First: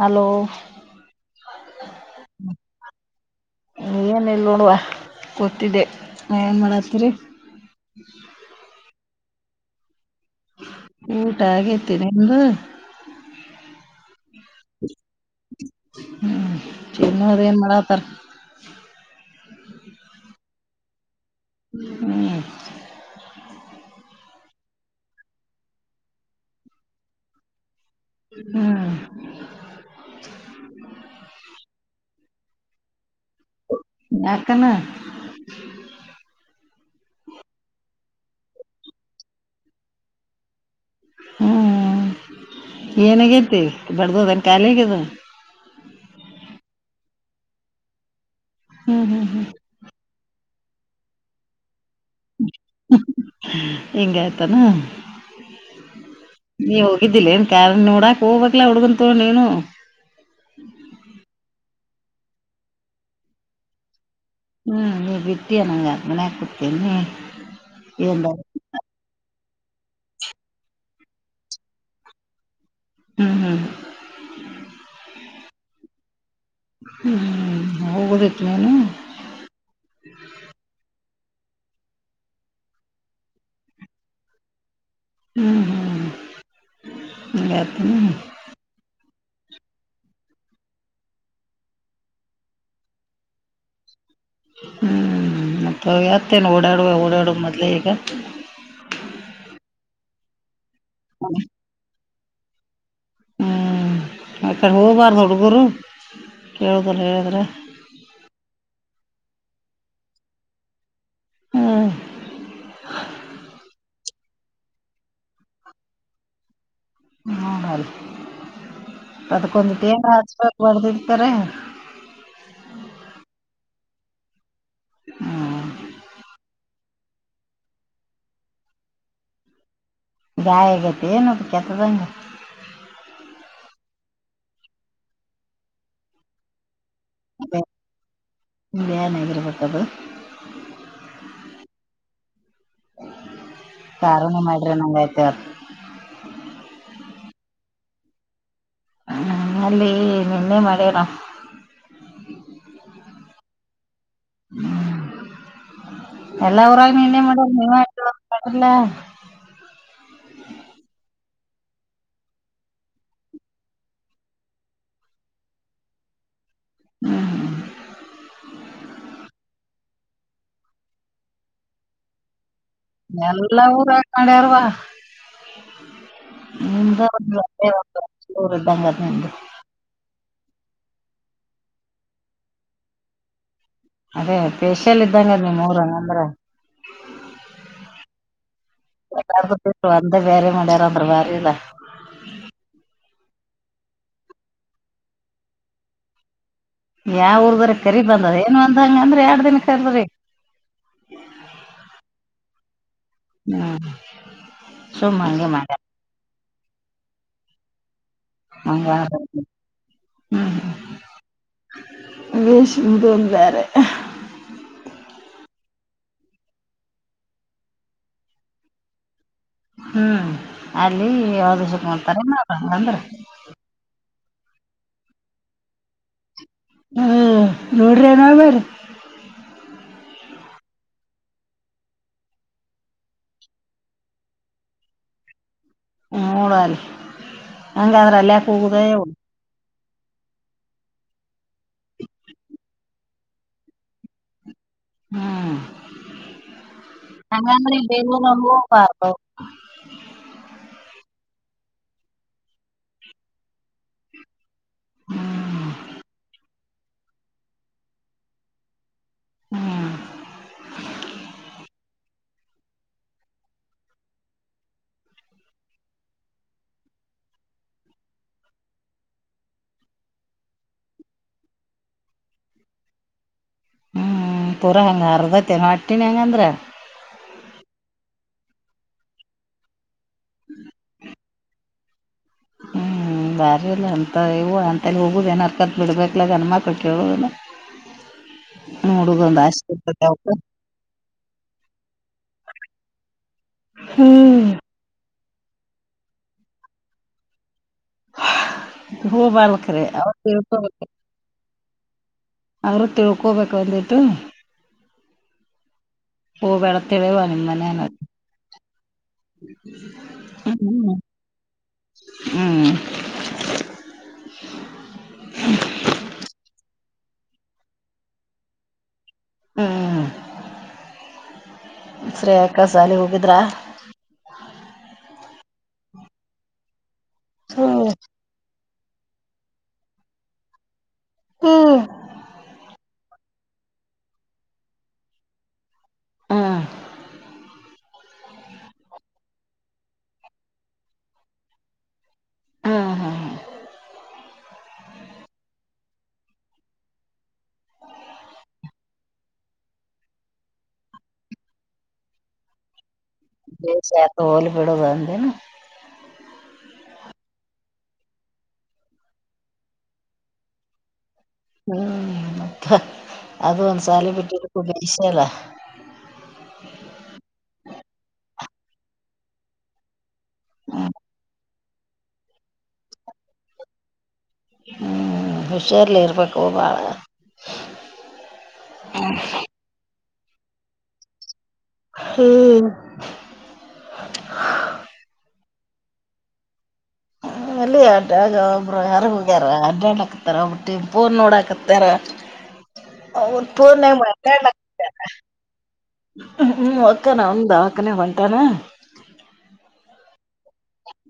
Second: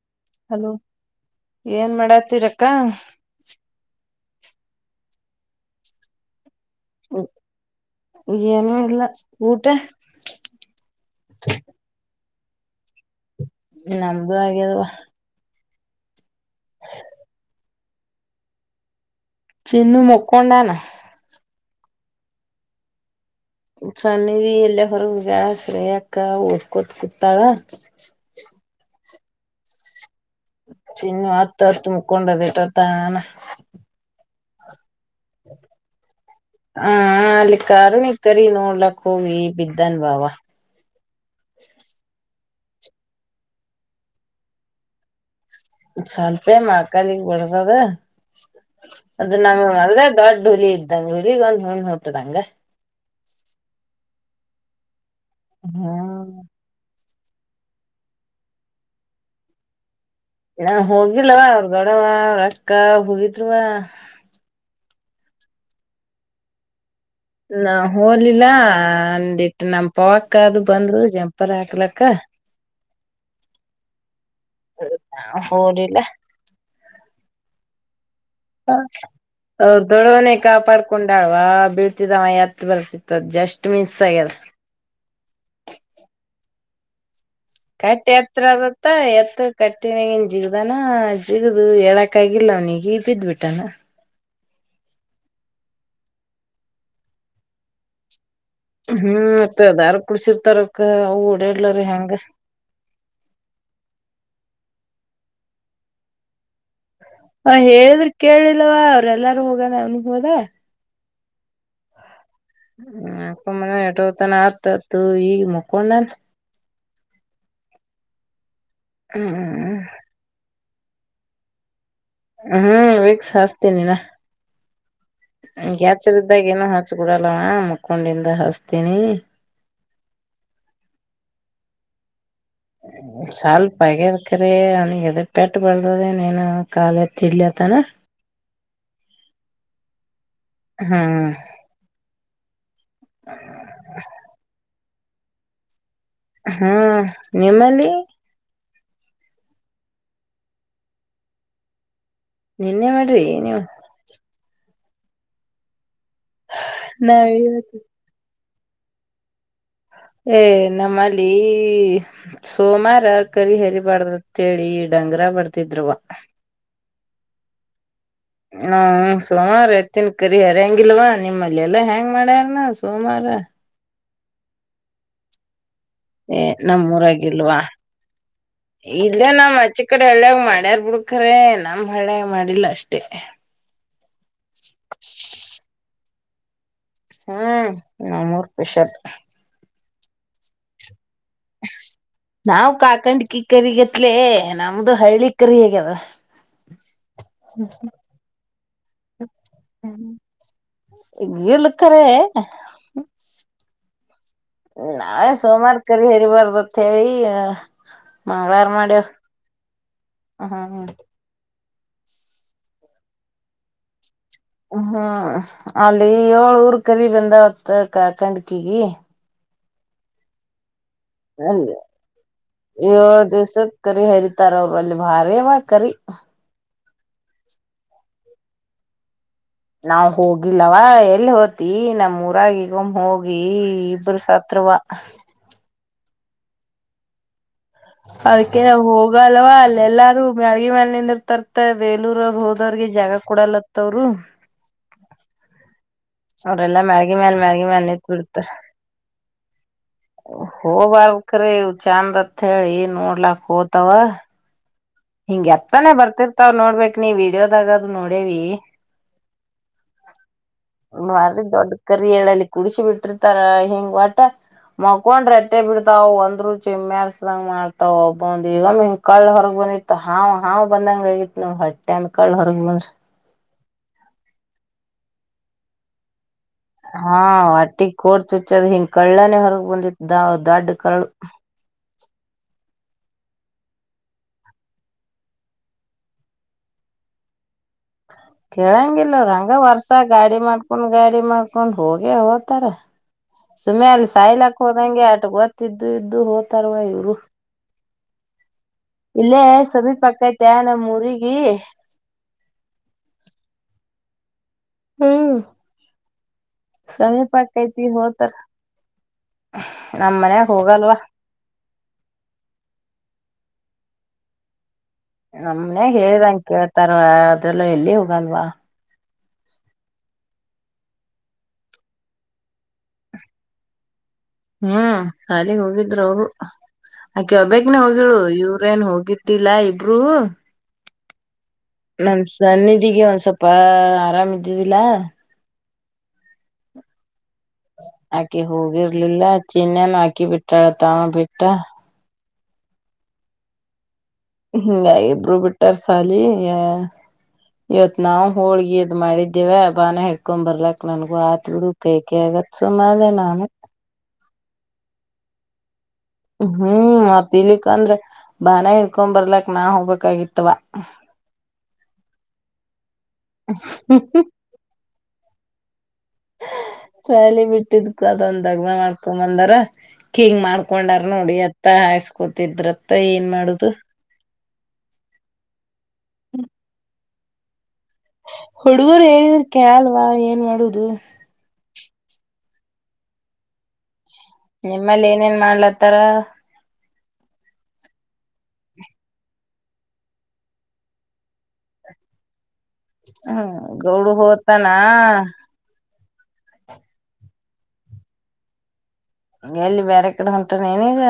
Hello ಏನ್ ಮಾಡಾತಿರಕ್ಕ ನೀ ಮೇಲೆ ನೋಡುವ ಗೊತ್ತಿದೆ ಏನಲ್ಲ ಊಟ ಊಟ ಆಗೇತಿನೆ ನಿಮ್ದು ನಮ್ದು ಹಾಗ್ಯ ಅದವಾ ಹ್ಮ್ ಚನ್ನ ಅದೇಏನ್ ಮಾಡಳತರ ಚಿನ್ನು ಮಕ್ಕೊಂಡಾನ ಹ್ಮ್ ಸನ್ನದಿ ಎಲ್ಲ ಹೊರಗಗಸ್ರಯಕ್ಕ ಓದ್ಕೋತ್ ಕುೂತಾಳ ಹ್ಮ್ ತಿನ್ನು ಹತ್ತು ಹತ್ತು ಮುಕ್ಕೊಂಡದಟ ತಾನ ನಕನ್ನು ಹಾ ಅಲ್ಲಿ ಕಾರುಣಿ ಕರಿ ನೋಡ್ಲಕ್ ಹೋಗಿ ಬಿದ್ದನ್ ಬಾವ ಹ್ಮ್ ಏನಗೇತಿ ಬಡ್ದ ಹದನ್ ಕಾಲಿಗದ ಸ್ವಲ್ಪೇ ಮಕಾಲಗ್ ಬಿಡದದ ಹ್ಮ್ ಹ್ಮ್ ಅದ ಹ್ಮ್ ನಮ ದೊಡ್ ಹುಲಿ ಇದ್ದಂಗ ಹುಲಗ್ ಒ ನೂಲ್ ನೋಟ್ಟದಂಗ ಹೆಂಗಾಯ್ತಾನ ಹ್ಮ ಇದ್ದಿಲ್ಲ ಏನ್ ಕಾರ ನೋಡಾಕ್ ಹೋಗ್ಬೇಕಲ ಹುಡ್ಗಂತ ನೀನು ನ ಹೋಗಿಲ್ಲವ ಅವ್ರ ಗಡವಾ ಅವ್ರ ಅಕ್ಕ ಹೋಗಿದವ ಹ್ಞೂ ನೀವು ಬಿಟ್ಟು ನನಗೆ ಅದ ಮನ ಹ ಕೊಡ್ತೀನಿ ನ ಹೋಲಿಲ್ಲ ಅಂದಿ ನಮ ಪವಕ್ಕ ಅದು ಬಂದರು ಜಂಪಾರ ಹಾಕ್ಲಕ್ಕ ಹ್ಮ್ ಹೋಲಿಲ್ಲ ಹ್ಮ್ ಹ್ಮ್ ಹೋಗ ಹ ಅವ್ರ ದೊಡ್ಡವನೆೇ ಕಾಪಾಡ್ಕೊಂಡ ಾಳವಾ ಬೀಳ್ತಿದಾವ ಎತ್ ಬರ್ತಿತ್ತು ಅದ್ ಜಸ್ಟ್ ಮಿನ್ಸ್ ಆಗ್ಯದ ಹ್ಮ್ ಹ್ಮ ಕಟ್ಟೆ ಎತ್ರ ಅದತ್ತ ಎ ಕಟ್ಟಿನಗನ್ ಜಿಗ್ದಾನ ಜಿಗದು ಹೇಳಕ ಆಗಿಲ್ಲ ಅವ್ನಿಗೆ ಬಿದ್ಬಿಟ್ಟಾನ ಹ್ಮ್ ಮತ್ತ ಯತ್ತೇನು ಓಡಾಡುವ ಓಡಾಡುವ ಮೊದ್ಲ ಈಗ ಹ್ಮ್ ಮತ್ತ ಅದಾರ್ ಕುಡ್ಸಿರ್ತಾರಕ್ಕ ಅವ ಓಡಾಡ್ಲರಿೀ ಹೆಂಗ ಹ್ಮ್ ಆತ ಹ ಬಾರ ೋಡ ಗುರು ಕೆ ಹ ಹೇಳಿದ್ರ ಕೇಳಿಲ್ಲವ ಅವ್ರ ಎಲ್ಲಾರೂ ಹೋಗಾನ ಅವನ್ ಹೋದ ಹ್ಮ್ ಹ್ಮ ಮ ಎಟತಾನ ಆತ ಈ ಮುಕ್ಕೊಂಡಾನ ಹನ ಅದಕ್ಕೊಂದು ಹ್ಮ್ ಮ್ರ ಆ ಬರ್ದಿರ್ತಾರೆ ಹ್ಮ್ ವೀಕ್ಸ್ ಹ್ಮ್ ಹಸ್ತೀನಿಿನ್ಯಾಚರ ಇದ್ದಾಗ ಏನೋ ಹಾ ಅಚ್ಚ ಕೂಡಲ್ಲವ ಮುಕ್ಕೊಂಡಿಂದ ಹಸ್ತೀನಿ ಗಾಯಗತ್ತ ಏನಪ್ಪ ಕೆತ್ತದಂಗಗೆ ಸ್ವಲ್ಪ ಆಗ್ಯದಕ್ರೀ ಅವನಿಿಗೆ ಅದ ಪೆಟ್ಟ ಬಳ್ದದೇನೇನು ಕಾಾಲ ಡ್ಲಿ ಅತಾನ ಇಿಯಾ ನ ಎದರು ಪಟ್ಟದು ಹಾ ಸಾರಣಿ ಮಾಡ್ರಿ ನಂಗಯ್ತ ಅವ ಹ್ಮ ನಿಮ್ಮಲ್ಲಿ ಹ ನಲ್ಲಿ ನಿನ್ನೆ ಮೆರ ನಿನ್ನೆ ಮಾಡ್ರಿ ಏ ನೀವು ಎಲ್ಲಾ ಊರಾಗ ನಿನ್ನೆ ನಾವ್ ಮಾಡ ಇವತ್ತು ನೀವ್ಯಾಕೆ ಮಾಡಿಲ್ಲ ಹ [inaudible] ಸೋಮಾರ ಕರಿಹರಿ ಬಾರ್ದತ್ ಕೇಳಿ ಡಂಗರ ಬರ್ದಿದ್ವ ಹ್ಮ್ ಹ್ಮ್ ಹ್ಮ ಸೋಮಾರತ್ತನ್ ಕರಿ ಹರಂಗಿಲ್ವಾ ನಿಮ್ಮಲ್ಲಿ ಎಲ್ಲಾ ಹೆಂಗ್ ಮಾಡ್ಯಾರನ ಸೋಮವಾರ ಎಲ್ಲ ಊರ ಹಾಕೊಂಡಾರವಾ ಏ ನಮ್ ರಗಲ್ವಾ ಒಂದು ಊರ್ ಇದ್ದಂಗ ಅದ ನಿಮ್ದು ಇಲ್ಲೇ ನಮ್ ಹಚ್ಚಿ ಕಡೆಳ್ಳೆ ಮಾಡ್ಯಾರ್ ಬಿಡ್ಕ್ರ ನಮ್ ಹಾಳೆ ಮಾಡಿಲ್ಲ ಅಷ್ಟೇ ಅದೇ ಪೇಶಿಯಲ್ ಇದ್ದಂಗ ನೀ ಮೂರ ನಂದ್ರ ಹ್ಮ್ ನ ಮೂರ್ ಫಸಲ್ ಅಂದ ಬರೆ ಮನೆಯಾರ ಅಂದ್ರ ಬಾರದಾ ನಾವ್ ಕಾಕಂಡ್ ಕಿ ಕರಿಗತ್ಲೇ ನಮ್ದು ಹಳ್ಳಿ ಕರಿ ಹೇಗ ಅದ ಯಾವ ಊರ್ದ್ರ ಕರಿ ಬಂದದ ಏನ್ ಅಂದಂಗ ಅಂದ್ರ ಎರಡ್ ದಿನ ಕರ್ದ್ರಿ ಇಲ್ಲ ಕರೆ ಹ್ಮ್ ಸುಮ್ ನಾವೆ ಹಂಗೆ ಸೋಮವಾರ ಮಾಡ್ಯಾರ ಕರಿ ಹರಿಬಾರ್ದತ್ ಹೇಳಿ ಮಂಗಳರ ಹಂಗ ಮಾಡಡ ಹ್ಮ ವಷದನ್ ಬೇರೆ ಹ್ಮ್ ಅಲ್ಲಿ ಏಳ್ ರ್ ಕರಿ ಬಂದವತ್ ಕ ಕಣ್ಕಗಿ ಹ್ಮ್ ಅಲ್ಲಿ ಅಲ್ಲ ಯಾವ್ದ ಮಾಡ್ತಾರ ಹಂಗಂದ್ರ ಏಳ್ ದಿವ್ಸಕ್ಕೆ ಕರಿ ಹರಿತಾರ ಅವರು ಅಲ್ಲಿ ಭಾರಿ ಮಾಡ ಕರಿ ಹ ರೋಡ್ರನು ಬರಿ ನಾವ್ ಹೋಗಿಲ್ಲವ ಎಲ್ ಹೋತಿ ನಮ್ ಊರಾಗಿಗೊೊಂಡ ಹೋಗಿ ಇಬರು ಸತ್ವ [inaudible] ಮೂಡ ಅರಿ ಅದಕ್ಕೆ ನಾವ್ ಹೋಗಲ್ವಾ ಅಲ್ಲ ಎಲ್ಲಾರು ಮಳ್ಗಿ ಮೇಲ್ ನಿದ ಇರ್ತರ್ತ ಬೇಲೂರ ಅವರು ಹೋದೋರಿಗೆ ಜಾಗ ಕೂಡಲತ್ತವರು ಹ್ಮ್ ಮ್ಯಾಳ್ಗಿ ಮ್ಯಾಲ್ ಮ್ಯಾಳ್ಗಿ ಮ್ಯಾಲ್ [unintelligible] ಹ [inaudible] ಹೋಬಾರಕ್ರೀ ಇ ಚಾಂದತ್ ಹೇಳಿ ನೋಡ್ಲಾಕ್ ಹೋತವ ಹಿಂಗಗೆ ಹ್ಮ್ ಅತ್ತನೇ ಬರ್ತಿರ್ತಾವ ನೋಡ್ಬೇಕ್ ನೀ ವಿಡಿಯೋದಾಗದ ನೋಡೇವಿ ಹ್ಮ್ ಒನ್ನು ಮರಲಿ ತಡ್ ಕರಿಲ್ಲಿ ಕುಡಸಿ ಬಿಟ್ಟಿರ್ತಾರ ಹೆಂಗ ಒಟ ಮಕೊಂಡ್ ರಟ್ಟೆ ಬಿಡ್ತಾವ ಒಂದ್ರು ಚಿಮ್ಮೆರ್ಸ್ದಂಗ ಮಾಡ್ತಾವ ಒಬ್ಬಂದ ಈಗ ಮಿನ್ ಕಳ್ಳ ಹೊರಗ್ ಬಂದಿ ಹಾ ಹಾವ್ ಬಂದಂಗ ಹಗಿ ನ ಹೊಟ್ಟೆ ಅಂದ ಕಳ ಹೊರ್ಗ ಹ್ಮ್ ಪೂರಾ ಹಂಗ ಅರ್ದತೆ ನ ಅಟ್ಟೀನಿ ಹೆಂಗಂದ್ರ ಹಾ ಒಟ್ಟಿಗೆ ಕೋಡ್ ಚುಚ್ಚದ್ ಹಿಂಗ ಕಳ್ಳನೇ ಹೊರಗ್ ಬಂದಿತ್ತು ದ ದೊಡ್ಡ ಕಳು [inaudible] ಹ ಹ್ಮ್ [inaudible] ದಾರಿ ಇಲ್ಲ ಅಂತ ಇವು ಅಂತೇಳಲ್ಲಿ ಹೋಗೋುದ ಏನು ಅರ್ಕತ್ ಬಿಡ್ಬೇಕಲ ಅನ್ಮ ಬಿಟ್ಟ ಹೇಳ ಕೇಳಂಗಿಲ್ಲ ಹಂಗ ವರ್ಷ ಇರ್ತೈತಿ ಅವಕ್ಕ ಗಾಡಿ ಮಾಡ್ಕೊಂಡ್ ಗಾಡಿ ಮಾಡ್ಕೊಂಡ್ ಹೋಗಿ ಹೋಗ್ತಾರ ಸುಮ್ ಅಲ್ಲಿ ಹ್ಮ್ ಸಾಯ್ಲಕ್ ಹೋದಂಗೆ ಆಟ ಓತ್ತಿದ್ದು ಇದ್ದು ಹೋ್ತಾರವಾ ಇವ್ರು ಹ ಹೋಗ್ ಇಲ್ಲೇ ಬರ್ಬೇಕ್ರಿ ಸಮೀಪ ಅಕ್ಕೈತೆ ನಮ್ [unintelligible] ಊರಿಗಿ ಅವರು ತಿಳ್ಕೋಬೇಕು ಬಂದಿತ್ತು ಹ್ಮ್ ಪೂವೆಳತಳ ಸಮೀಪ ಒಣಮನನ ಅಕ್ಕೈತಿ ಹೋತ ನಮ್ ಮನ್ಯಾಗ ಹೋಗಲ್ವಾ ಹ್ಮ್ ಹ್ಮ್ [inaudible] ನಮ್ನೆ ಹೇಳ್ದಂಗ ಕೇಳ್ತಾರ ಅದೆಲ್ಲ ಎಲ್ಲಿ ಹೋಗಲ್ವಾ [inaudible] ಸರಿ ಅಕ್ಕಸಾಲ ಹೋಗಿದ್ರ ಹ್ಮ್ ಶಾಲಗ್ ಹೋಗಿದ್ರು ಅವರು ಆಕೆ ಒಬ್ಬಗ್ನೆ ಹ್ಮ್ ಹೋಗಿಳು ಇವ್ರು ಟ್ರೇನ್ ಹೋಗಿಿದ್ದಿಲ್ಲಾ ಇಬರು ಹ್ಮ್ ನಮ ಸನ್ನಿಧಿಗೆ ಒಂದ್ ಸ್ವಲ್ಪ ಆರಾಮ ಇದ್ದಿದ್ದಿಲ್ಲ ಹಾ ಆಕಿ ಹೋಗಿರ್ಲಿಲ್ಲ ಚಿನ್ನಾನ ಆಕಿ ಬಿಟ್ಟಳ ತ ಬಿಟ್ಟ ಹ್ಮ್ ಹ್ಮ್ ಹ್ಮ ಇಬ್ರು ಬಿಟ್ಟಾರ ಸಾಲಿ ಇವತ್ ನಾವವು ಹೋಳ್ಗಿ ಇದದ್ ಮಾಡಿದ್ದೇವ ಬಾನ ಹಡ್ಕೊ್ ಬರ್ಲಕ್ ನನ್ಗು ಆತ್ ಬಿಡು ಕೈಕ ಸುಮ್ಮದ ನ ಶ ಹಲ್ ಬಿೀಡದ ಹ್ಮ್ ಮತ್ ಇಲಿಕ್ ಅಂದ್ರ ಬಾನ ಹಡ್ಕೊ ಬರ್ಲಕ್ ನಾ ಹೋಗ್ಬೇಕಾಗಿತ್ತವ ಹ್ಮ್ ಮತ್ತ ಅದು ಒಂದ್ಸಾಲೆ ಬಿಟ್ಟ ಬಷ ಅಲ್ಲ ಚಳಿ ಬಿಟ್ಟಿದ್ಕ ಅದೊಂದ್ ದಗ್್ಮ ಮಾಡ್ಕೊಂಬಂದಾರ ಹಿಂಗ್ ಮಾಡ್ಕೊಂಡಾರ್ ನೋಡಿ ಅತ್ತ ಹಯಸ್ಕೊತಿದ್ರತ್ತ ಏನ್ ಮಾಡುದು ಹ್ಮ್ ಹುಷಾರ್ಲಿ ಇರ್ಬೇಕು ಬಾಳ ಹುಡುಗರು ಹೇಳಿದ್ರಕ್ಕೆ ಅಲ್ವಾ ಏನ್ ಮಾಡುದು ಹ್ಮ್ ನಿಮ್ಮಲ್ಲಿ ಏನೇನ್ ಮಾಡ್ಲತ್ತಾರ ಅಲ್ಲಿ ಅಡ್ಡಗ ಒಬ್ರು ಯಾರ್ ಹೋಗ್ಯಾರ ಅಡ್ಡಾಡ್ಾಕಕ್ತಾರ ಒಬ್ಬ ಟ ಪೂನ್ ನೋಡಾಕತ್ತಾರ ಹ ಹ್ಮ ಪೂ ಗೌಡು ಮತ ಹೋತಾನ ಹ್ಮ್ ಒಕ್ಕಾನ ಒಂದಾ ಹಕ್ಕನ ಬಟಾನೆ ಎಲ್ಲಿ ಬೇರೆ ಕಡೆ ಹೊಂಟಾನ ನೀನಗ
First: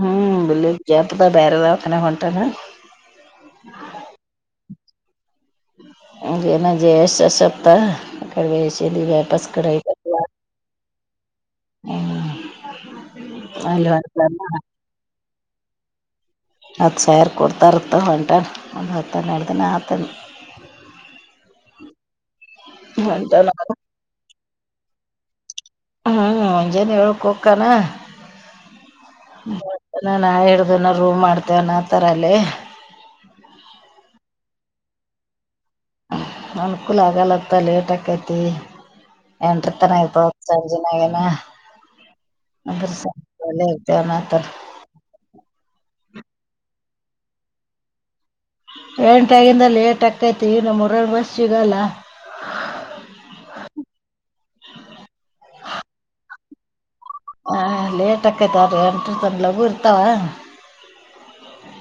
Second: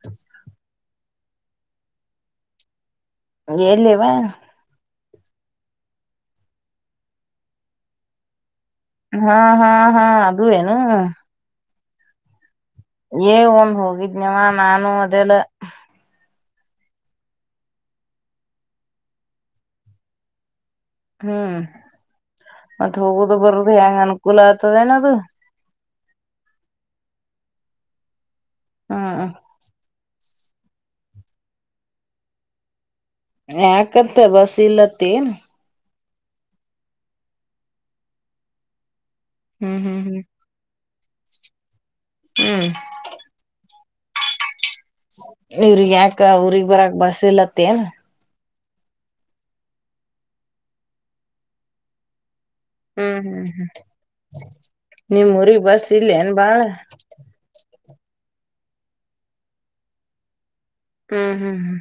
ಹ್ಮ್ ಬಲ್ಲ ಜೆಪದ ಬೇರೆದ ಒತನೆ ಹೊಂಟ ಎಲ್ಲಿವಾ [unintelligible] ಹಾ ಹಾ ಹಾ ಅದು ಏನೂ ಹ್ಮ ಏ ಒನ್ ಹೋಗಿದ್ನವ ನಾನು ಅದೆಲ್ಲ ಹತ್ತು ಸಾರ ಕೊಡ್ತಾ ಇರ್ತ ಹೊಂಟ ಒಂದು ಹತ್ತಂದು ಹೇಳ್ದಿನ ಆತಂದು ಹ್ಮ್ ಮತ್ತ್ ಹೋಗುದು ಹೊಂಟಾನ ಬರದು ಹೆಂಗ ಅನುಕೂಲ ಆತದ ಏನದು ಹ್ಮ್ ಮುಂಜಾನ ಹೇಳುಕೋಕ್ಕಾನ ಹಾ ನಾ ಹಿಡ್ದನ ರೂ್ ಮಾಡ್ತೇವನ್ ಆನಾತರಲ್ಲಿ ಯಾಕತ್ ಬಸ್ ಇಲ್ಲತ್ತೇನ್ ಅನ್ಕೂಲ್ ಆಗಲ್ಲತ್ತ ಲೇಟ್ ಆಕೈತಿ ಎಂಟ್ರ ಹ್ಮ್ ತನ ಹ್ಮ್ ಐತ ಹ್ಮ್ ಹ್ಮ್ [unintelligible] ಇವ್ರಿಗೆ ಯಾಕ ಊರಿಗ್ ಬರಕ್ ಬಸ್ ಇಲ್ಲತೆನ್ ಎಂಟಾಗಿಿಂದ ಲೇ ಟಕ್ಕೈತಿ ಇ ನ ರಡ್ ಬಸ್ ಸಿಗಲ್ಲ ಹ್ಮ್ ಹ್ಮ್ ಹ್ಮ್ ನಿಮ್ ಊರಿಗ್ ಬಸ್ ಇಲ್ಲ ಏನ್ ಬಾಳ ಹ ಲೇಟ್ ಆಕೈತ್ ಅ್ರಿ ಎಂಟ್ರ ತಂದ ಲಗು ಇರ್ತಾವ ಹ್ಮ್ ಹ್ಮ್ ಹ್ಮ್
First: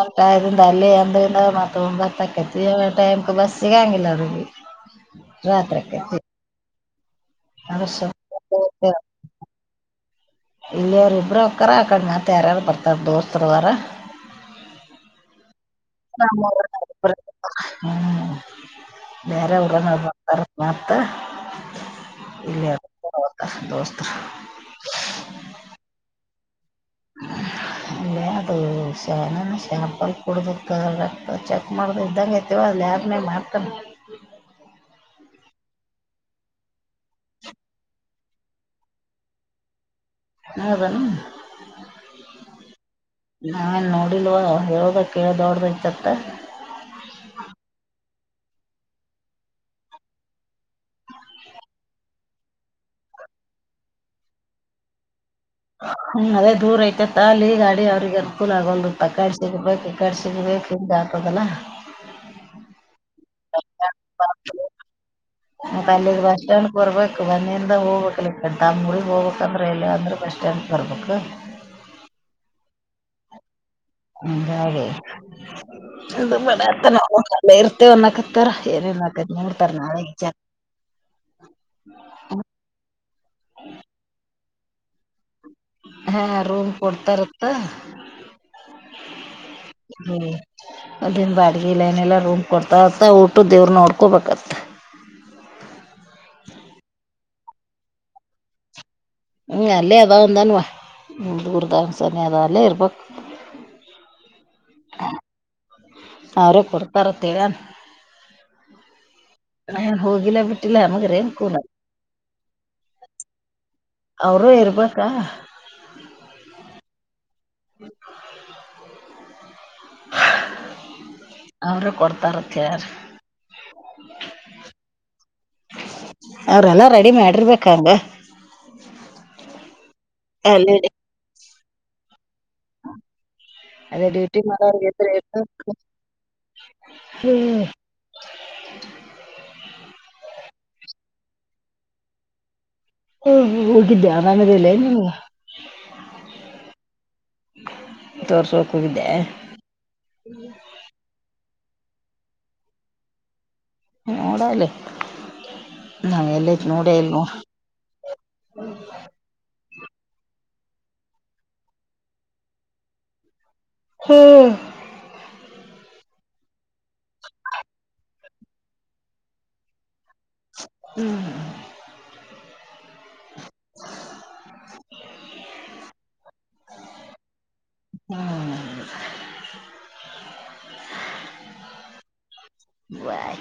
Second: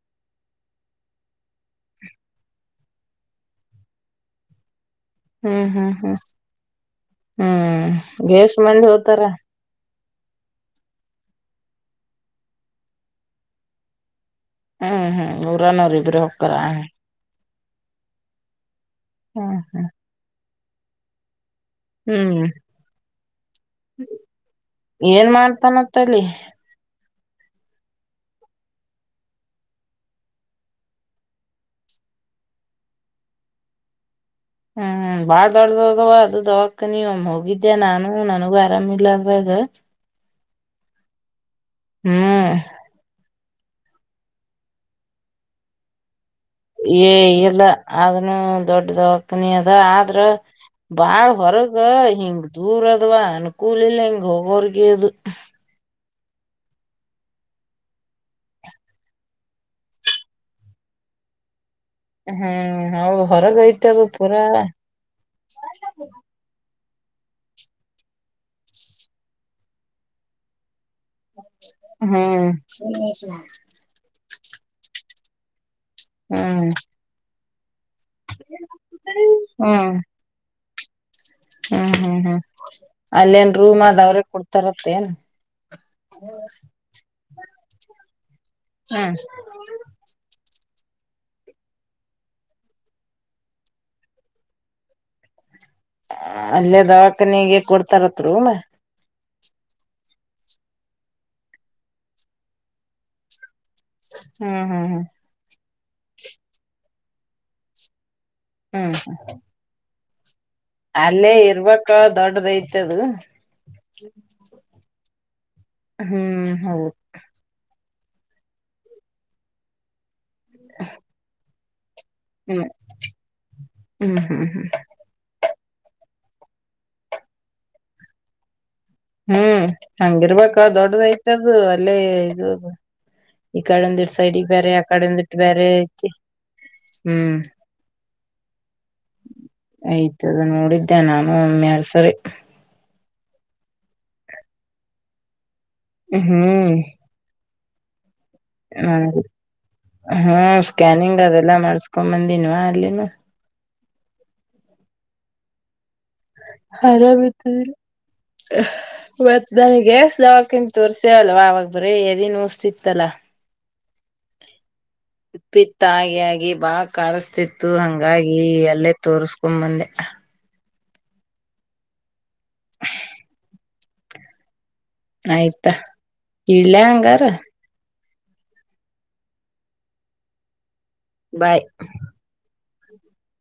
ಂಟ ಇದಿಂದ ಅಲ್ಲಿ ಎಂದ ಮತ್ತ ಬರ್ತಕೇತಿ ಟೈಮ ಬಸ್ ಸಿಗಂಗಿಲ್ಲರಿಗೆ ಹ್ಮ್ ಹ್ಮ್ ಹ್ಮ್ [inaudible] ಹ್ಮ್ ಏಸ್ ಮಂದ್ ಅದ್ರ ಹೋತಾರ ಇಲ್ಲಿವರು ಇಬ್ರು ಅಕ್ಕರ ಅಕಡೆ ಮತ ಯಾರಾರ ಬರ್ತಾರ ದೋಸ್ತರುವಾರ ಹ್ಮ್ ಹ್ಮ್ ಊರ ನರಿಬ್ರ ಹೋಗಕ ಹ್ಮ್ ಬೇರೆ ಹ್ಮ್ ಊರನರ್ ಬರ್ತಾರಂತ್ ಮತ್ತ ಹ್ಮ್ ಇಲ್ಲೇ ಬರ್ತಾರ ದೋಸ್ತರು [inaudible] ಏನ್ ಮಾಡ್ತಾನಂತಲಿ [inaudible] ಅಲ್ಲೇ ಅದು ಸನಾನ ಶ್ಯಾಂಪಲ್ ಕುಡಬೇಕ ರಕ್ತ ಚೆಕ್ ಮಾಡ್ದ ಇದ್ದಂಗತಿೀವ ಅ ಲಲೆರ್ನೆ ಮಾಡಾತನ [inaudible] ಹ್ಮ್ ಬಾಳ್ ದೊಡ್ಡ್ದದವ ಅದು ದವಕನೀ ಹೋಗಿದ್ಯಾ ನಾನು ನನಗೂ ಆರಾಮಿಲ್ಲ ಅ ಹಾ ಹೌದ ಹ್ಮ್ ನಾನ್ ನೋಡಿಲ್ವ ಹೇಳೋದ ಕೇಳ ದೊಡಬೇಕತ್ತತ್ತ ಏ ಇಲ್ಲ ಅದನು ದೊಡ್ಡದ ಹತನಿ ಅದ ಆದ್ರ ಬಾಳ ಹೊರಗ ಹಿಂಗ ದೂರ ಅದ್ವಾ ಅನ್ಕೂಲ ಇಲ್ಲ ಹಿಂಗ ಹೋಗೋರ್ಗದು ಹ್ಮ್ ಅದೇ ದೂರ ಐತೆತ್ತಲ್ಲಿ ಈಗ ಗಾಡಿ ಅವ್ರಿಗೆ ಅನುಕೂಲ ಆಗಲ್ ಪ ಕಾಡ್ ಸಿಗ್ಬೇಕು ಕಾಡ್ ಸಿಗ್ಬೇಕು. [unintelligible] ಹ್ಮ್ ಹ ಹೊರಗೈತದು ಪೂರಾವ ಮತ್ತು ಅಲ್ಲಿಗೆ ಬಸ್ ಸ್ಟ್ಯಾಂಡ್ಗೆ ಬರ್ಬೇಕು ಮಂದಿಂದ ಹೋಗ್ಬೇಕಕ್ ತಮ್ಮ ಮುಗಗ್ ಹೋಗ್ಬೇಕಂದ್ರೆ ಎಲ್ಲಿ ಅಂದ್ರೆ ಬಸ್ ಬರ್ಬೇಕು ಹ್ಮ್ [inaudible] [unintelligible] ಹ್ಮ್ ಮತ್ತ ಒ ಕತ್ತ ಕತ್ ನೋಡ್ತಾರ ನಾಳೆಕ್ ಜಾ ಹ್ಮ್ ಹ್ಮ್ ಹ್ಮ್ ಅಲ್ಲೇನ್ ರೂಮ್ ಆದ ಅವ್ರೆ ಕೊಡ್ತಾರತ್ತೇ ಏನು ಹಾ ರೂಮ್ ಕೊಡ್ತಾರತ್ತ ಹ್ಮ ಅದನ್ ಬಾಡಿಗೆ ಲೈನೆಲ್ಲಾ ರೂಮ್ ಕೊಡ್ತರಂತ್ ಊಟುದ್ ಇವ್ರ ನೋಡ್ಕೋಬೇಕತ್ತ ಅಲ್ಲೇ ದವಾಖಾನೆಗೆ ಕೊಡ್ತಾರತ್ರ ರೂಮ ಹ್ಮ್ ಅಲ್ಲೇ ಅಂದಾನವಾ್ಮ ದೂರದಂಗ ಸಾನ ಅ ಅಲ್ಲೇ ಇರ್ಬಕ್ ಹ್ಮ್ ಹ್ಮ್ ಹ್ಮ ಅವ್ರೇ ಕೊಡ್ತಾರತ್ತೇರ ಹ್ಮ್ ಹ ಹೋಗಿಲ್ಲ ಬಿಟ್ಟು ಇಲ್ಲಮಗ್ರೇನ್ ಕೂನ ದೊಡ್ಡದೈತಿ ಅದು ಅವರುೂ ಇರ್ಬೇಕಾ ಹ್ಮ್ ಹೌದು [inaudible] [unintelligible] ಅವ್ರ ಹ್ಮ್ ಕೊಡ್ತಾರತಾರ ಹ್ಮ್ ಹ್ಮ್ ಹ್ಮ್ ಅವ್ರೆಲ್ಲ ರೆಡಿ ಮಾಡಿರ್ಬೇಕಂಗ ಹ್ಮ್ ಹಂಗಿರ್ಬೇಕ ಅಲ್ಲೇ ದೊಡ್ಡದಐತದು ಅಲ್ಲೇ ಈ ಅದೇ ಕಡಂದಿಟ್ಟ ಡ್ಯೂಟಿ ಸೈಡ್ಿಗೆ ಬೇರೆ ಆ ಕಡಂದುಿಟ್ಟು ಬೇರೆ ಹ್ಮ್ ಆಯ್ತದು ನೋಡಿದ್ದೆ ನಾನು ಒಮ್ಮ್ಯಾರ್ ಸರಿ ಹ ಹೋಗಿದ್ದ ಅರಾಮ್ ಇಲ್ಲೆನಾ ನಿಮ್ಗೆ ಹ್ಮ್ ಹ್ಮ ಹ್ಮ ಹ್ಮ ಸ್ಕ್ಯನಿಂಗ್ ಅದ ಎಲ್ಲ ಮಾಡಸ್ಕೊಂಡ್ ಬಂದಿನ್ವಾ ಅಲ್ಲಿನು ಹ ಓಡಲ್ಲೇ ಹರಾಮ [unintelligible] ನನಗೆಸಾವಕಿಂತ ತೋರ್ಸ್ಯವಲ್ವ ಅವಾಗ ಬ್ರೀ ಎದನ್ ಉಸ್ತಿತ್ತಲ್ಲ ಹ್ಮ್ ತಾಗಿ ಆಾಗಿಿ ಬಾ ಕಾಣಿಸ್ತಿತ್ತು ಹಂಗಾಗಿ ಅಲ್ಲೇ ತೋಸ್ಕೊ್ಂಬಂದೆ ಹ್ಮ್ ಹ್ಮ್ [unintelligible] ಆಯ್ತಾ ಇಡ್ಲ್ಯ ಹಂಗಾರ ಹ್ಮ್ ಬೈ ಬಾಯ್